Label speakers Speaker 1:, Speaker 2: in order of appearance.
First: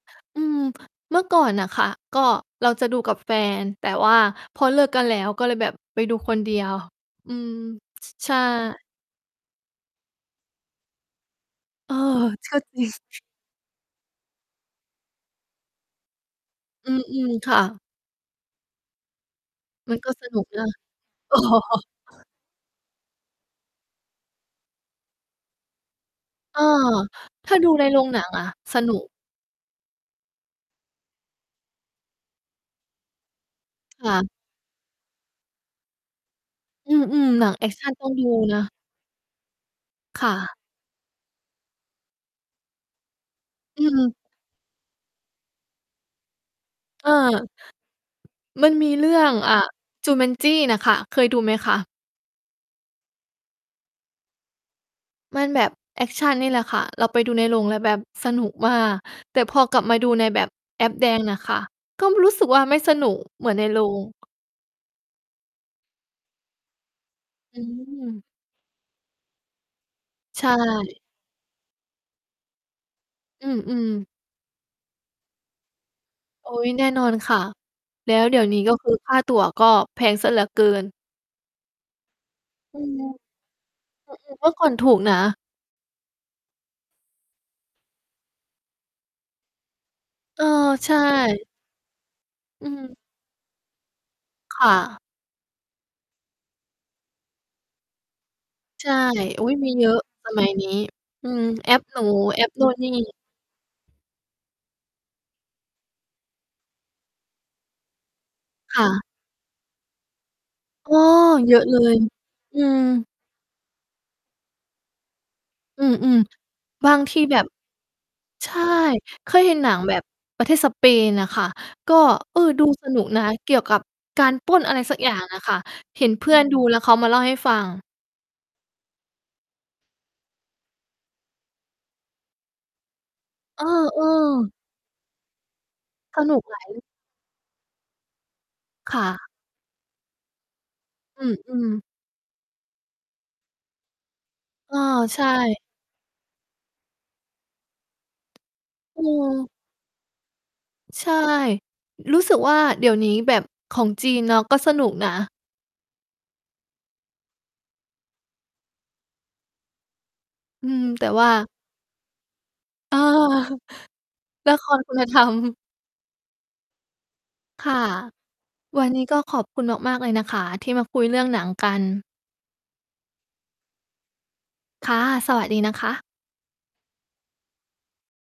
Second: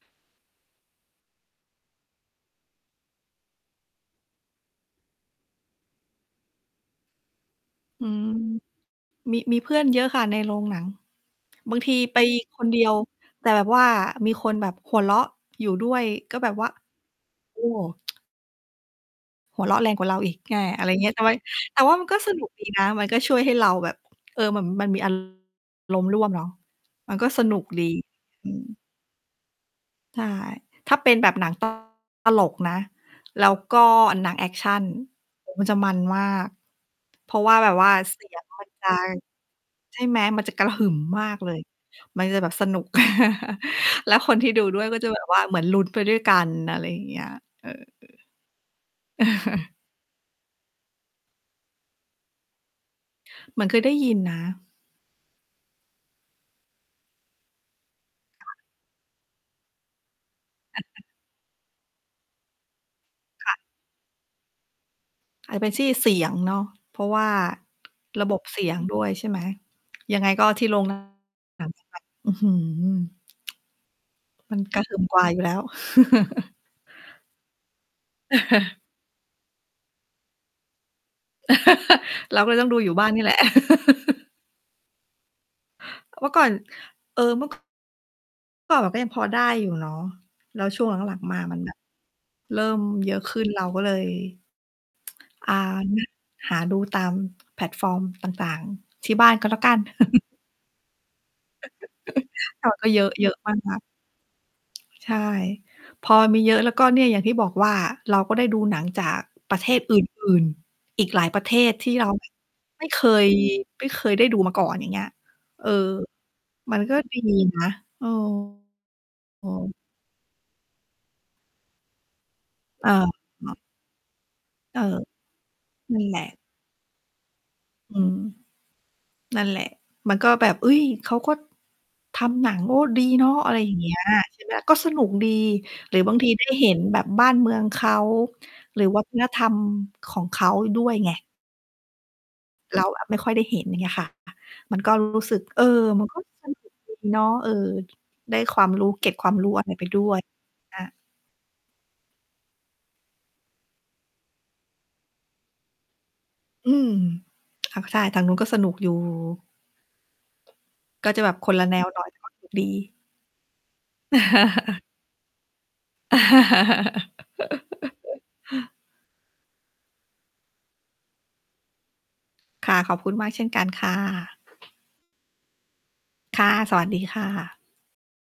Speaker 1: อืม เมื่อก่อนน่ะค่ะ ก็เราจะดูกับแฟน แต่ว่าพอเลิกกันแล้วก็เลยแบบไปดูคนเดียว อืม
Speaker 2: อื
Speaker 1: ช
Speaker 2: ม
Speaker 1: ใช่
Speaker 2: มี มีเพื่อนเยอะค่ะในโรงหนัง บางท
Speaker 1: เอ
Speaker 2: ี
Speaker 1: อ
Speaker 2: ไป
Speaker 1: ก
Speaker 2: ค
Speaker 1: ็
Speaker 2: นเ
Speaker 1: จ
Speaker 2: ดี
Speaker 1: ริ
Speaker 2: ย
Speaker 1: ง
Speaker 2: ว แต่แบบว่ามีคนแบบหัวเราะอยู่ด้วย ก็แบบว่า
Speaker 1: อืม ๆ ค
Speaker 2: โ
Speaker 1: ่
Speaker 2: อ้
Speaker 1: ะ
Speaker 2: หัวเราะแร
Speaker 1: มั
Speaker 2: ง
Speaker 1: น
Speaker 2: กว่า
Speaker 1: ก็
Speaker 2: เรา
Speaker 1: ส
Speaker 2: อีก
Speaker 1: นุก
Speaker 2: อา
Speaker 1: นะ
Speaker 2: อะไรอย่างเงี้ย ใช่ไหม แต่ว่ามันก็สนุกดีนะ มันก็ช่วยให้เราแบบ เออ เหมือนมันมี อา รมณ์ร่วมเนาะ
Speaker 1: เออ
Speaker 2: มันก็ส
Speaker 1: ถ้
Speaker 2: นุ
Speaker 1: า
Speaker 2: ก
Speaker 1: ดูใ
Speaker 2: ดี
Speaker 1: นโรงหนังอ
Speaker 2: อ
Speaker 1: ะ
Speaker 2: ืม
Speaker 1: สนุก
Speaker 2: ใช่ ถ้าเป็นแบบหนัง ต ตลกนะ แล้วก็
Speaker 1: ค่ะ
Speaker 2: หนังแอกชัน โอ้ มันจะมันมาก
Speaker 1: อืม
Speaker 2: เพร
Speaker 1: ๆ
Speaker 2: า
Speaker 1: ห
Speaker 2: ะ
Speaker 1: นั
Speaker 2: ว
Speaker 1: ง
Speaker 2: ่า
Speaker 1: แอ
Speaker 2: แบ
Speaker 1: ก
Speaker 2: บ
Speaker 1: ช
Speaker 2: ว
Speaker 1: ั
Speaker 2: ่า
Speaker 1: นต้อง
Speaker 2: เส
Speaker 1: ดู
Speaker 2: ียง
Speaker 1: น
Speaker 2: มัน
Speaker 1: ะ
Speaker 2: จะ ใช่ไหม
Speaker 1: ค่
Speaker 2: มันจ
Speaker 1: ะ
Speaker 2: ะกระหึ่มมากเลย มันจะแบบสนุก
Speaker 1: อื
Speaker 2: แล
Speaker 1: ม
Speaker 2: ้วคนที่ดูด้วย ก็จะแบบว่าเหมือนลุ้นไปด้วยกัน อะไรอย่า
Speaker 1: เ
Speaker 2: ง
Speaker 1: อ
Speaker 2: เ
Speaker 1: อ
Speaker 2: งี้ย เออ
Speaker 1: มันมีเรื่อง อ่า จูแมนจี้น่ะค่ะ เคยดูไหมคะ?
Speaker 2: เหมือนเคยได้ยินนะ
Speaker 1: มันแบบแอกชันนี่แหละค่ะ เราไปดูในโรงแล้วแบบสนุ
Speaker 2: ค
Speaker 1: ก
Speaker 2: ่ะ
Speaker 1: มาก แต่พอกลับมาดูในแบบแอปแดงน่ะค่ะ ก็รู้สึกว่าไม่สนุกเ
Speaker 2: ค
Speaker 1: หมื
Speaker 2: ่
Speaker 1: อ
Speaker 2: ะ
Speaker 1: นในโรง
Speaker 2: อาจจะเป็นที่เสียงเนาะ เพราะว่า
Speaker 1: อืม
Speaker 2: ระบบเสียงด้วยใช่ไหม ยังไง
Speaker 1: ใช
Speaker 2: ก็ที่ โรง
Speaker 1: ่
Speaker 2: หนัง [unintelligible] อื้อฮือ
Speaker 1: อืม ๆ
Speaker 2: มันกระทึมกว่าอยู่แล้ว
Speaker 1: โอ๊ย แน่นอนค่ะ แล้วเดี๋ยวนี้ ก็คือ ค่าตั๋วก็แพงเสียเหลือเกิน
Speaker 2: เราก็เลยต้องด
Speaker 1: อื
Speaker 2: ูอย
Speaker 1: ม
Speaker 2: ู่บ
Speaker 1: อื
Speaker 2: ้าน
Speaker 1: ม
Speaker 2: นี่แหละ
Speaker 1: เมื่อก่อนถูกนะ
Speaker 2: เมื่อก่อน เออ เมื่อ เมื่อก่อนมันก็ยังพอได้อยู่เนาะ
Speaker 1: เออ
Speaker 2: แล้วช่ว
Speaker 1: ใ
Speaker 2: ง
Speaker 1: ช
Speaker 2: หลัง ๆ มา
Speaker 1: ่
Speaker 2: มันแบบ เริ่
Speaker 1: อือ
Speaker 2: ม
Speaker 1: ฮึ
Speaker 2: เยอะขึ้นเราก็เลย
Speaker 1: ค่ะ
Speaker 2: อ่า หาดูตามแพลตฟอร์มต่าง
Speaker 1: ใช่
Speaker 2: ๆ ที่บ้าน
Speaker 1: อ
Speaker 2: ก
Speaker 1: ุ๊
Speaker 2: ็
Speaker 1: ย
Speaker 2: แล้ว
Speaker 1: ม
Speaker 2: ก
Speaker 1: ี
Speaker 2: ัน
Speaker 1: เยอะสมัยนี้ อืม แอปหนู แอป
Speaker 2: แ
Speaker 1: น
Speaker 2: ต
Speaker 1: ู
Speaker 2: ่
Speaker 1: ่น
Speaker 2: ก
Speaker 1: น
Speaker 2: ็
Speaker 1: ี่
Speaker 2: เยอะ เยอะมากนะ ใช่ พอมีเยอะแล้ว ก็เนี่ยอย่างที่บอกว่า เราก็ได้ดูหน
Speaker 1: ค
Speaker 2: ั
Speaker 1: ่
Speaker 2: งจ
Speaker 1: ะ
Speaker 2: ากประเทศอื่น
Speaker 1: อ้อ
Speaker 2: ๆ อีกหลายประเ
Speaker 1: เ
Speaker 2: ท
Speaker 1: ยอะ
Speaker 2: ศ
Speaker 1: เล
Speaker 2: ที่
Speaker 1: ย
Speaker 2: เรา
Speaker 1: อื
Speaker 2: ไม่เค
Speaker 1: อ
Speaker 2: ย ไม่เคยได้ดูมาก่อน อย่างเงี้ย เออ
Speaker 1: อือ
Speaker 2: มัน
Speaker 1: ๆ บ
Speaker 2: ก
Speaker 1: า
Speaker 2: ็
Speaker 1: งท
Speaker 2: ดี
Speaker 1: ี่แบบ
Speaker 2: นะ เออ
Speaker 1: ใช่ เคย
Speaker 2: อ๋
Speaker 1: เห็นหนั
Speaker 2: อ
Speaker 1: งแบบประเทศสเปนน่ะค่ะ ก็ เออ ดูส
Speaker 2: อา
Speaker 1: นุกนะ
Speaker 2: อ
Speaker 1: เก
Speaker 2: ะ
Speaker 1: ี่ยวกับการปล้น อ
Speaker 2: เ
Speaker 1: ะไ
Speaker 2: อ
Speaker 1: ร
Speaker 2: อ
Speaker 1: สักอย่างอะค่ะ
Speaker 2: นั
Speaker 1: เ
Speaker 2: ่
Speaker 1: ห
Speaker 2: น
Speaker 1: ็
Speaker 2: แ
Speaker 1: น
Speaker 2: หล
Speaker 1: เ
Speaker 2: ะ
Speaker 1: พื่อนดูแล้วเขามาเล่าให้ฟัง
Speaker 2: อืม นั่นแหละ มันก็แบบ เฮ้ย เขาก็ทำหนัง โอ้ ดีเนาะ อะไร
Speaker 1: เอ
Speaker 2: อย่างเงี้ย ใช่ไห
Speaker 1: อ ๆ
Speaker 2: ม ก็สนุกดี หรือบาง
Speaker 1: ส
Speaker 2: ที
Speaker 1: นุ
Speaker 2: ได
Speaker 1: ก
Speaker 2: ้
Speaker 1: ไห
Speaker 2: เห็น
Speaker 1: ล?
Speaker 2: แบบบ้านเมืองเขา หรือ
Speaker 1: ค
Speaker 2: วั
Speaker 1: ่
Speaker 2: ฒน
Speaker 1: ะ
Speaker 2: ธรรมของเขาด้วยไง
Speaker 1: อืม ๆ
Speaker 2: เราอะไม่ค่อยได้เห็น อย่างเงี้ยค่ะ
Speaker 1: เ
Speaker 2: ม
Speaker 1: อ
Speaker 2: ั
Speaker 1: อ
Speaker 2: นก็ ร
Speaker 1: ใช
Speaker 2: ู้ สึก
Speaker 1: ่
Speaker 2: เออ มันก็ สนุกดี เนาะ เออ ได้ความรู้
Speaker 1: อื
Speaker 2: เกร็ดความ
Speaker 1: ม
Speaker 2: รู้อะไรไปด้วย อา
Speaker 1: ใช่ รู้สึกว่า เดี๋ยวนี้แบบของจีนเนาะ ก็สนุกนะ
Speaker 2: อืม ค่ะ ใช่ ทางนู้นก็สนุกอยู่
Speaker 1: อืม แต่
Speaker 2: ก็จะ
Speaker 1: ว่
Speaker 2: แบ
Speaker 1: า
Speaker 2: บคนละแนวหน่อย ก็สนุก ดี
Speaker 1: เออ ละครคุณ ธรรม ค่ะ วันนี้ก็ขอบคุณมาก ๆ เลยนะคะที่มาคุยเรื่องหนังกัน
Speaker 2: ค่ะ ขอบคุณมากเช่นกันค่ะ
Speaker 1: ค่ะ สวัสดีนะคะ
Speaker 2: ค่ะ สวัสดีค่ะ